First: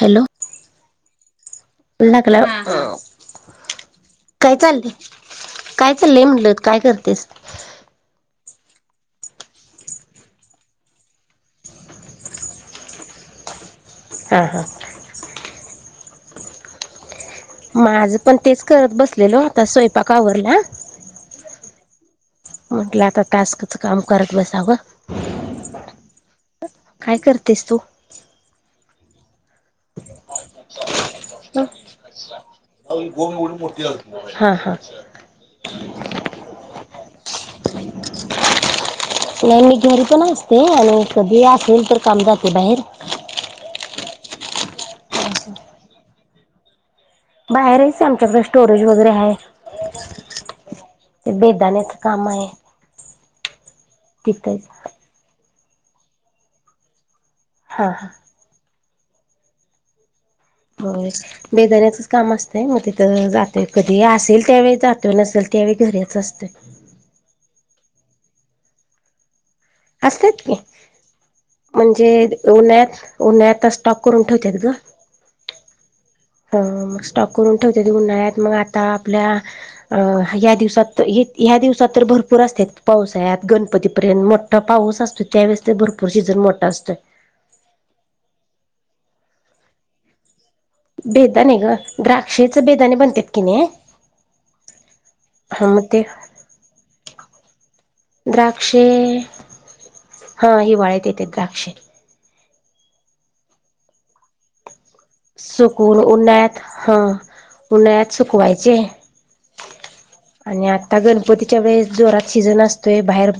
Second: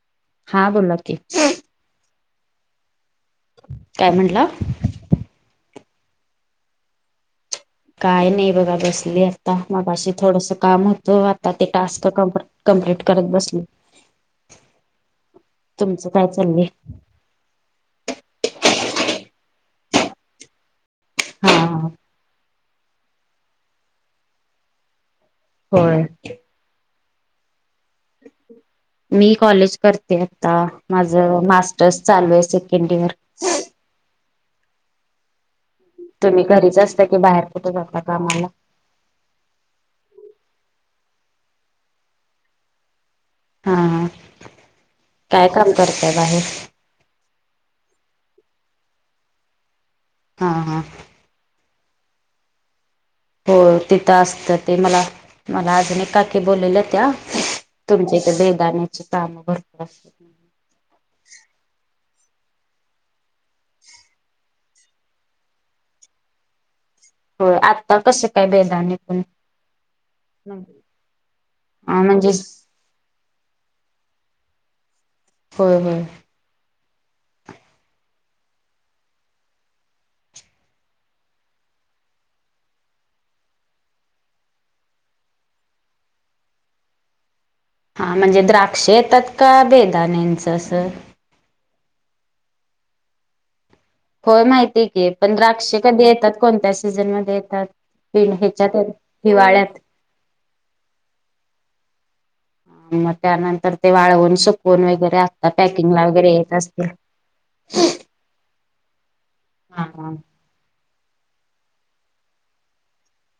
Hello हा बोला की. लागला काय चालते. काय चाललंय म्हणल काय करतेस? काय नाही बघा बसली आता मगशी थोडस काम होतं आता ते टास्क कप ्ट करत बसले. हा हा तुमचं काय चालल? माझं पण तेच करत बसलेलो आता स्वयंपाका आवरला हा ह. म्हटलं आता टास्कच काम करत बसावं. होय. काय करतेस तू? मी कॉलेज करते आता. माझ मास्टर्स चालू आहे सेकंड इयर. हा हा. तुम्ही घरीच असता की बाहेर कुठे जाता कामाला? नाही मी घरी पण असते आणि कधी असेल तर काम जाते बाहेर. हा काय काम करतय बाहेर? बाहेरच आमच्याकडे स्टोरेज वगैरे आहे हा हा ते बेदाानत कामाय. हो तिथं असतं ते मला मला अजून काकी बोललेलं त्या. हा हा तुमच्या इथे बेदाण्याचे काम भरपूर अस हो बेदाण्याचा काम असतय मग तिथं जातोय कधी असेल त्यावेळी जातो नसेल त्यावेळी घरीच असत. आता कसं काय बेदाानतण. असतात की म्हणजे. उन्हाळ्यात उन्हाळ्यात आता स्टॉक करून ठेवत्यात गं. होय होय. स्टॉक करून ठेवत्याती. उन्हाळ्यात मग आता आपल्या अ या दिवसात येत्या, दिवसा तर भरपूर असतात. पावसाळ्यात, गणपतीपर्यंत मोठा पाऊस असतो त्यावेळेस तर भरपूर सीझन मोठ असतोय. हा म्हणजे द्राक्ष येतात का बेदाण्याच असत. बेदाने ग द्राक्षेच बेदाने बनत्यात की नाही. होय. माहितीय की पण हा द्राक्ष मग ते कधी येतात? कोणत्या सीझनमध्ये येतात? ह्याच्यात द्राक्षे हिवाळ्यात हा हिवाळ्यात येत्यात द्राक्षे. मग त्यानंतर ते वाळवून सुक सुकून उन्हाळ्यात असतील हा उन्हाळ्यात सुकवाय चे हा हा आणि आता गणपतीत, च्या वेळेस जोरात सीझन असतोय बाहेर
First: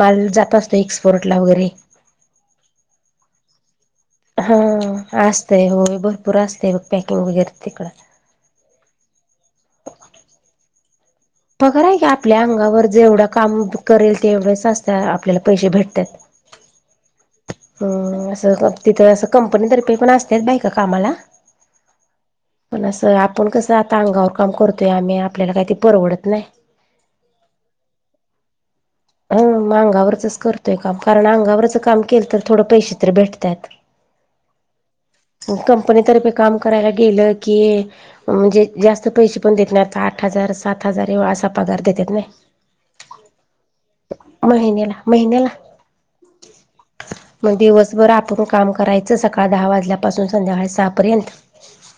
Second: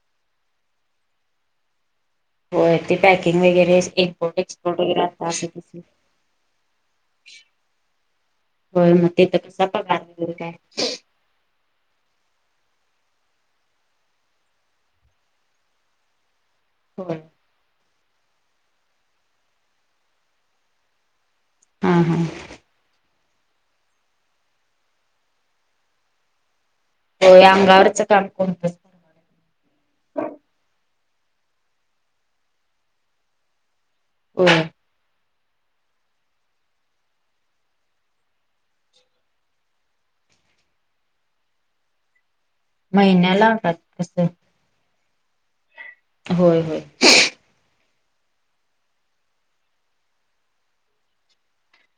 माल जात असतो एक्सपोर्टला वगैरे, होय ते पॅकिंग वगैरे, इम्पोर्ट हा एक्सपोर्ट वगैरे आता असं असतय. तस हो भरपूर असतय बघ पॅकिंग वगैरे तिकडं होय. मग ते तिथं कसा पगार तेन काय? पगार आहे की आपल्या अंगावर जेवढं काम करेल तेवढेच असत आपल्याला पैसे भेटतात. होय. हम् असं तिथं असं कंपनीतर्फे पण असत्यात बाईका कामाला हा हा, पण असं आपण कसं आता अंगावर काम करतोय आम्ही आपल्याला काय ते परवडत नाही. होय अंगावरच काम कोणतच हम मग अंगावरचच करतोय काम. कारण अंगावरच काम केल तर थोडं पैसे तर भेटतात. हो कंपनीतर्फे काम करायला गेलं. की म्हणजे जास्त पैसे पण देत नाहीत आता आ ठ हजार सात हजार एव्ह असा पगार देतेत की नाही. महिन्याला काय, कस? महिन्याला महिन्याला होय होय. दिवसभरं आतून काम करायचं सकाळी दहा वाजल्यापासून संध्याकाळी सहा पर्यंत,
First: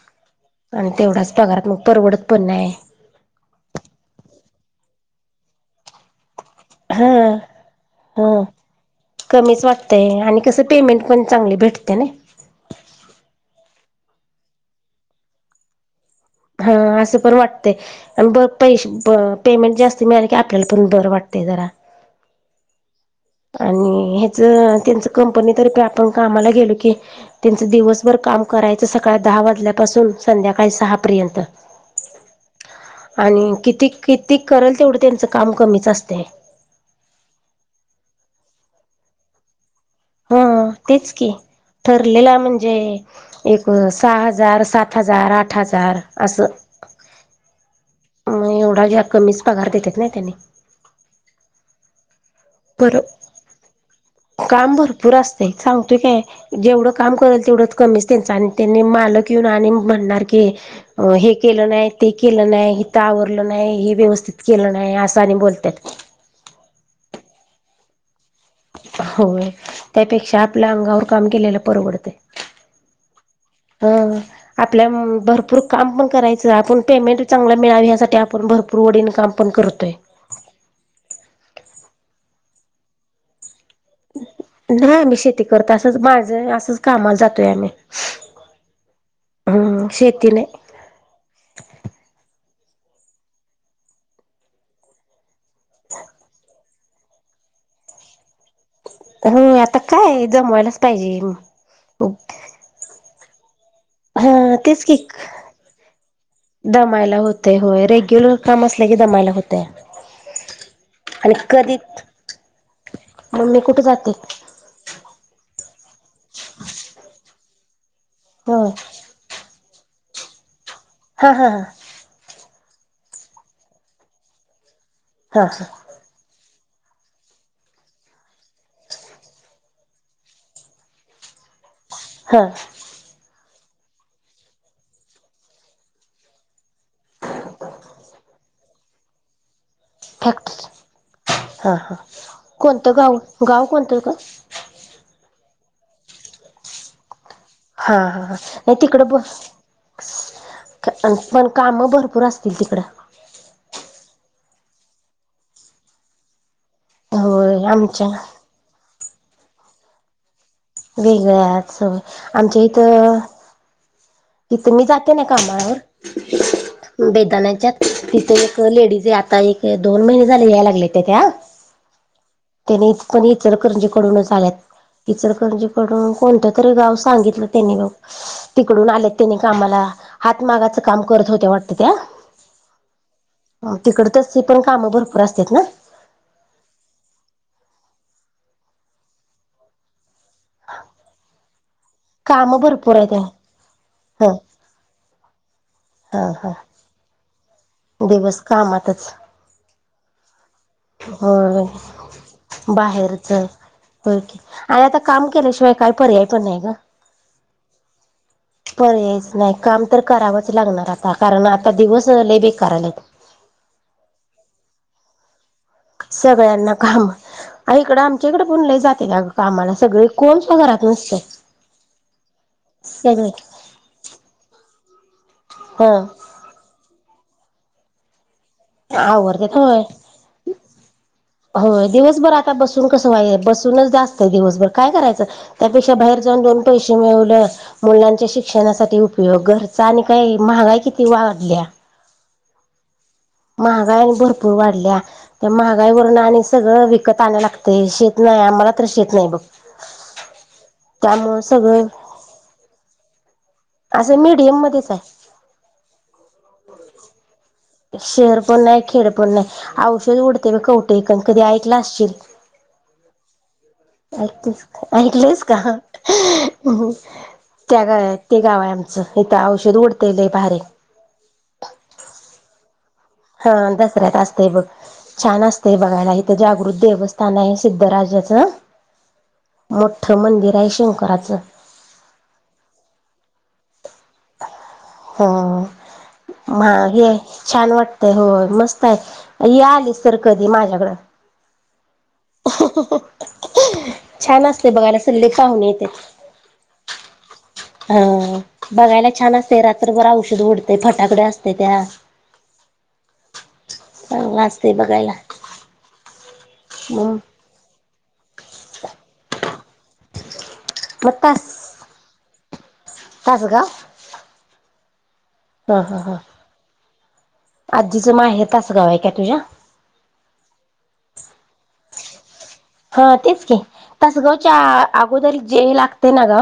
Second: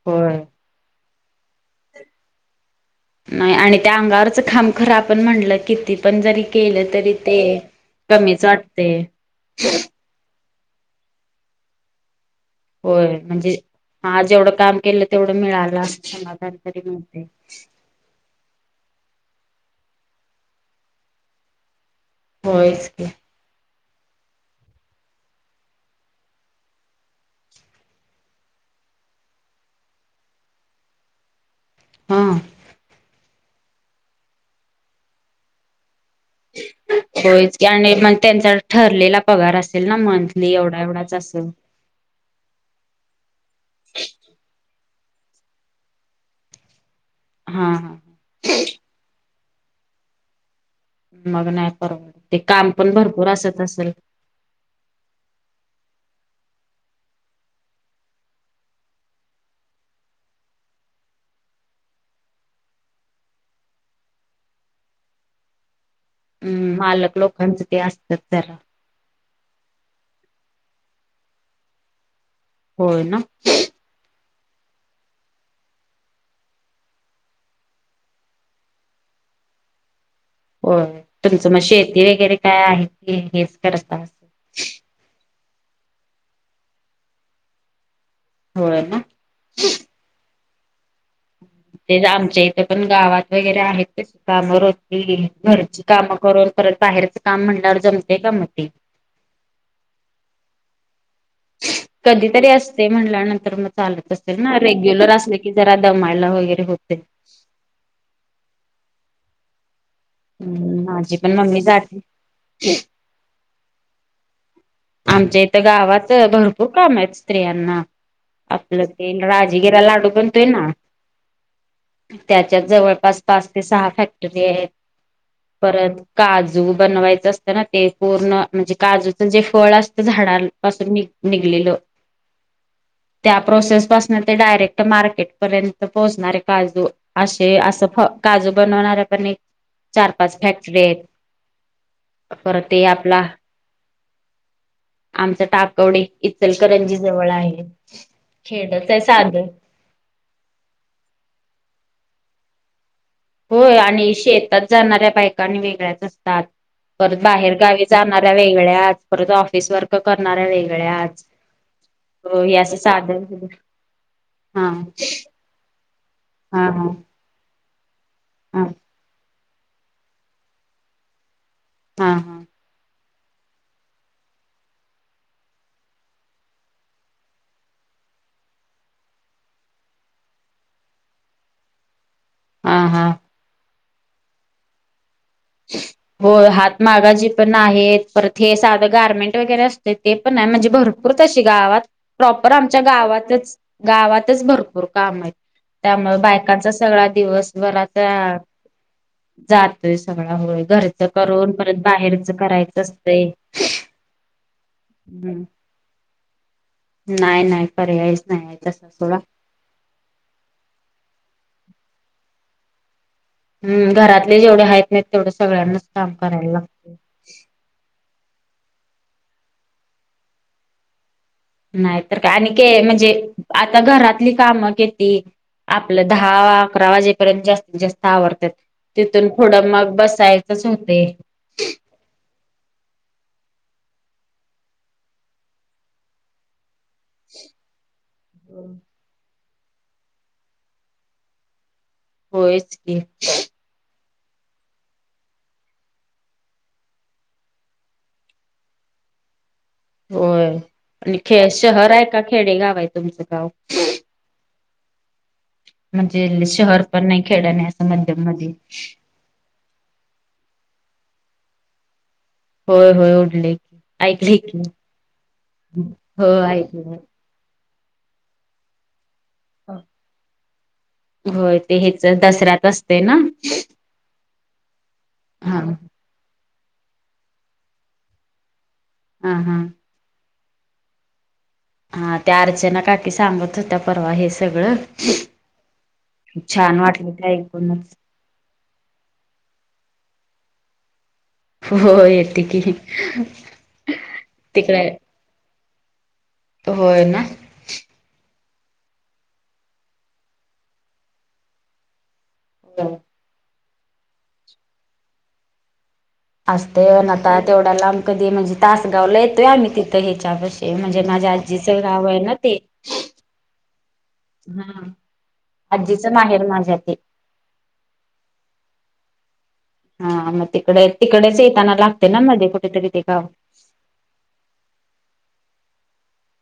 होय आणि तेवढाच पगारात मग परवडत पण नाही. नाही आणि त्या अंगावरच काम करा आपण म्हणलं किती पण जरी, केलं हा तरी ते हा कमीच वाटते. कमीच वाटतंय आणि कसं पेमेंट पण चांगली भेटते नाही. होय, म्हणजे हा जेवढं काम केलं तेवढं मिळाल असं. समाधान हा तरी असं मिळते पण वाटतय आणि ब पैसे प पेमेंट जास्त मिळाल की आपल्याला पण बर वाटतेय जरा, होयच की आणि हेच त्यांच कंपनीतर्फे आपण कामाला गेलो की, त्यांच दिवसभर काम करायचं. सकाळी दहा वाजल्यापासून संध्याकाळी सहा पर्यंत. हा आणि किती किती करेल तेवढं त्यांचं काम कमीच असते. होयच की आणि मग त्यांचा ठरलेला पगार असत. ह, तेच की ठरलेला म्हणजे एक सहा हजार सात हजार, आठ हजार अस हा हा मग एवढ कमी पगार देतात नाही त्यानी मग नाही परवडत. ते काम पण बर भरपूर असत असेल काम भरपूर असतय सांग ते काय जेवढं काम करेल तेवढं कमीच, त्यांच आणि त्यांनी मालक येऊन आणि म्हणणार की, हे केलं नाही, ते केलं नाही हीत आवरलं नाही. हे व्यवस्थित केलं नाही असं आणि बोलतात. [inaudible] हम्म मालक लोकांचं ते असतात जरा. हो त्यापेक्षा आपल्या अंगावर काम केलेलं परवडतय. होय ना आपल्या भरपूर काम पण करायचं आपण पेमेंट चांगला मिळावी यासाठी आपण भरपूर वडीण काम पण करतोय. हो तुमचं मग शेती वगैरे काय आहे हेच करताय? ती करत असच माझं असच कामाला जातोय. आम्ही होय ना हम्म शेती नाही. तरी पण गावात वगैरे आहेत तशी कामं रोजची घरची कामं करून, परत बाहेरचं काम म्हणल्यावर जमतय. का मग ते. ह आता काय जमवायलाच पाहिजे. कधीतरी असतय, म्हणल्यानंतर मग चालत हा असेल ना तेच की, रेग्युलर असले की जरा दमायला वगैरे होते दमायला होतेय रेग्युलर काम असलं आसल कि दमाायला होतया. हम्म माझी पण मम्मी जाती मग मी कुठे जाते. आमच्या इथं गावात भरपूर काम आहेत स्त्रियांना होय आपलं ते राजी गिरा लाडू बनतोय ना, हा हा हां त्यात जवळपास पाच ते सहा फॅक्टरी आहेत. हा हा पर काज जू बनवायच असतं. ना ते पूर्ण म्हणजे काजूचं जे फळ असत झाडांपासून नि निघलेलं. हां त्या प्रोसेस पासून ते डायरेक्ट मार्केट पर्यंत पोहोचणारे काजू. असे असं फ काजू बनवणार्या पण एक चार पाच फॅक्टरी आहेत. हा हा पर ते कोणतं गाव आपला गाव कोणतं का कवडे इलकरंजीसंन हा हा नाही तिकड साधं पण काम भरपूर. भरपूर असतील तिकडे. होय आणि शेतात जाणाऱ्या बायकांनी वेगळ्याच असतात. परत बाहेर होय गावी आमच्या जाणाऱ्या वेगळ्या परत ऑफिस वर्क करणार वेगळ्याच. हे आमच्या असं इथं साधन हा इथं मी जाते ना हा हा कामावर बेदानाच्यात? तिथे एक हा लेडीज आहे. आता एक दोन महिने झाले याय लागलत्या त्या. हा हां त्याने पण इचरकरंजीकडूनच आल्यात. इचलकंरजीकडून कोणतं तरी गाव सांगितलं त्यांनी बघ तिकडून आल्यात. त्यानी कामला हातमागाच काम करत होत्या वाटत त्या. हम्म हम्म तिकड त्यासनी पण कामं भरपूर अस होय, हात मागा जे पण आहेत पर ते साधं गारमेंट वगैरे असतय. ते पण आहे म्हणजे भरपूर तशी गावात प्रॉपर कामं आमच्या भरपूर आहेत गावातच ह गावातच भरपूर काम. काम आहेत. त्यामुळे हा हा बायकांचा सगळा दिवस बराच दिवस कामातच जातोयच. घरच करून होय परत बाहेरच करायचं असतय. व्हय कि, आणि आता काम केल्याशिवाय काही पर्याय पण नाही. ना पर्याय. पर्यायच नाही काम तर करावंच लागणार आता कारण आता दिवस लय बेकार आल्यात. हम् घरातले जेवढे आहेत नाही तेवढ सगळ्यांना काम इकडं आम च्या कडे पण लय जात्यात आगं कामाला सगळे कोण सुद्धा घरात नसतय. नाहीतर काय आणि के म्हणजे सगळे आता घरातली कामं किती हं आपलं दहा अकरा वाजेपर्यंत जास्तीत जास्त आवरत्यात. आवरत्यात होय होते होय दिवसभर आता बसून कसं. बसूनच जात दिवसभर काय करायचं त्यापेक्षा बाहेर जाऊन दोन पैसे मिळ मुलांच्या शिक्षणासाठी उपयोग ख आणि काही महागा किती वाढल्या. होयच की महागा आणि भरपूर वाढल्या त्या महागाई वून आणि सगळं विकत आणय लागत श नाही आम्हाला त शेत नाही बघ. होय आणि त्यामुळं खे सगळं शहर आहे का खेडे गाव आहे तुमचं गाव सय म्हणजे शहर पण नाही. खेड नाही असं मध्यम शहर मध्ये पण नाही खेड पण नाही औषध उडते कुठे कण कधी ऐकलं असशील. होय होय उडले की ऐकले की ऐकलीस ऐकलस का? हो ऐकलं त्या गा ते गाव आहे आमचं इथं औषध उडतेलय भारी दसते ना हा दसऱ्यात असतय बघ छान हा असत बघायला इथे. देवस्थान आहे सिद्धरााच हा हा मोठ मंदिर जयशंकरचं. हा त्या अर्चना काकी सांगत होत्या परवा हे सगळं. हो छान हे वाटलं ते छान ऐकूनच वाटतय हो मस्त आलीस तर कधी माझ्याकडं. हो येते की छान असते तिकडे बघायला सल्ले पाहून येते. होय ना. हा बघायला छान असते रात्रभर औषध उओढते फटाकडे असते त्या हो. चांगला असतय बघायला असतेन मग आता तेवढ्याला आम कधी म्हणजे तासगावला येतोय आम्ही तिथं ह्याच्याप ते म्हणजे माझ्या आजीचं गाव आहे ना ते तचगाव हा हा हा आजीचं हा माहेर माझ्या ते आजीचं माहे तासगाव आहे काय तुझ्या हा मग तिकडे तिकडेच येताना लागते ना मध्ये कुठेतरी ते गाव अगोदरी जे लागते ना ग.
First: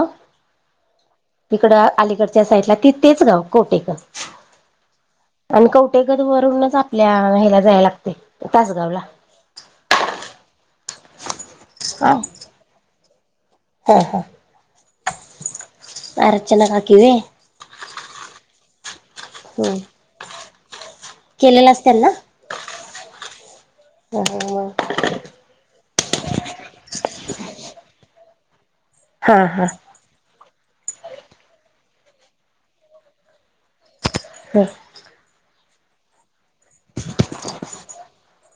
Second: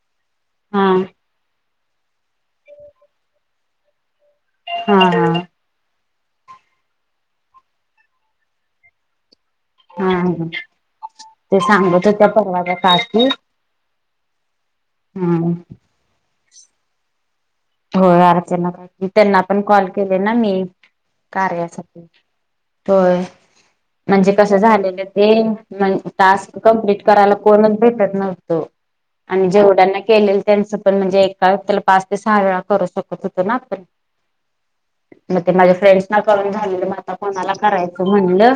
हा. तिकड अलीकडच्या साईडला ती तेच गाव कोटेकर हा हा. ेकत वरूनच आपल्या ह्याला जाय लागते तासगाव ला हा ह ते सांगत हा त्या परवाच्या का? हा हा. हम. आरचना काकी व्हय हो अरचना का? त्यांना पण हम्म कॉल केले ना मी केलेलाच कार्यासाठी त्यांना तोय. म्हणजे कसं हा झालेलं ते म टास्क कंप्लीट करायला कोणच भेटत नव्हतो आणि हा हा जेवढ्यांना केले. त्यांचं पण म्हणजे एका त्याला पाच ते सहा वेळा करू शकत होतो ना आपण हम. मग ते माझ्या फ्रेंडस ना करून झालेलं म आता कोणाला करायचं म्हणलं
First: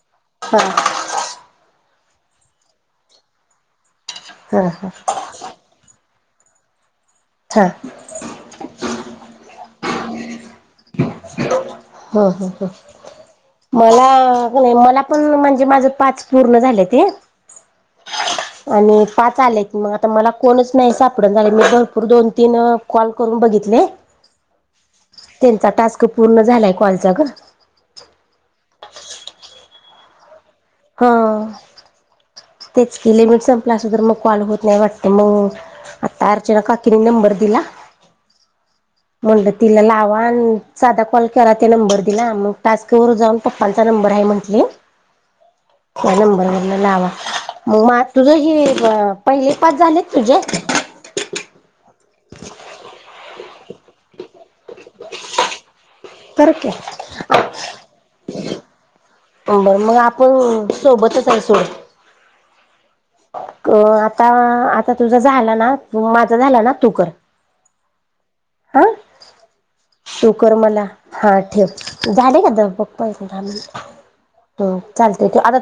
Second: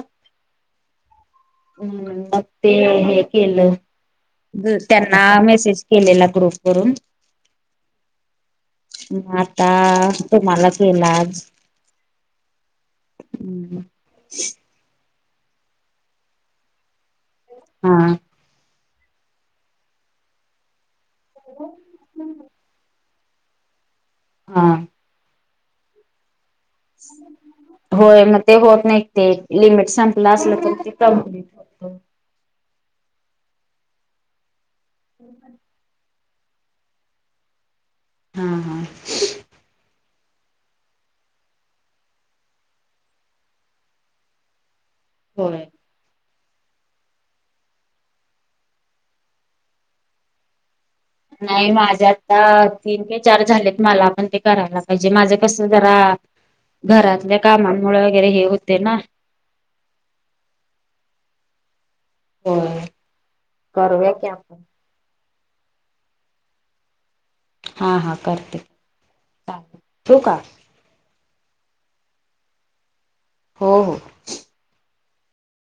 हूं मग ते हे केलं हा त्यांना मेसेज केलेला प्रूफ करून हं! आता तुम्हाला केलाज ह ह ह मला नाही मला. पण म्हणजे माझ पाच पूर्ण झालं ते. हा. आणि पाच आलेत मग आता मला कोणच नाही सापडून झाले मी भरपूर दोन तीन कॉल. करून बघितले. हा. त्यांचा टास्क पूर्ण झाला. होय मग ते होत नाही ते लिमिट संपलं असल. कंप्लीट हा होत. तेच कि लिमिट संपलं असं तर मग कॉल होत नाही वाटत मग. आता अर्चना काकीने नंबर दिला हा हा मंड तिला लाव. धा कॉल केला ते नंबर दिला मग टास्क वर जाऊन पप्पांचा नंबर आहे म्हटले. होय. त्या नंबरवररला लावा. मग म तुझ हे पहिले पाच झालेत तुझे. नाही माझ मंजे आता तीन ते चार झालेत मला पण ते करायलाच पाहिजे माझं कस जरा कर की घरातल्या कामांमुळ वगैरे हे होते ना बरं मग आपण सोबतच आहे सोड होय. क करूया की आता, आपण. आता तुझा झाला ना, माझा झाला ना तूकर हा हा करते चा ठू तू का. कर मला हा ठेव झालेय का आता बघ प हो हो. हो चालत आता.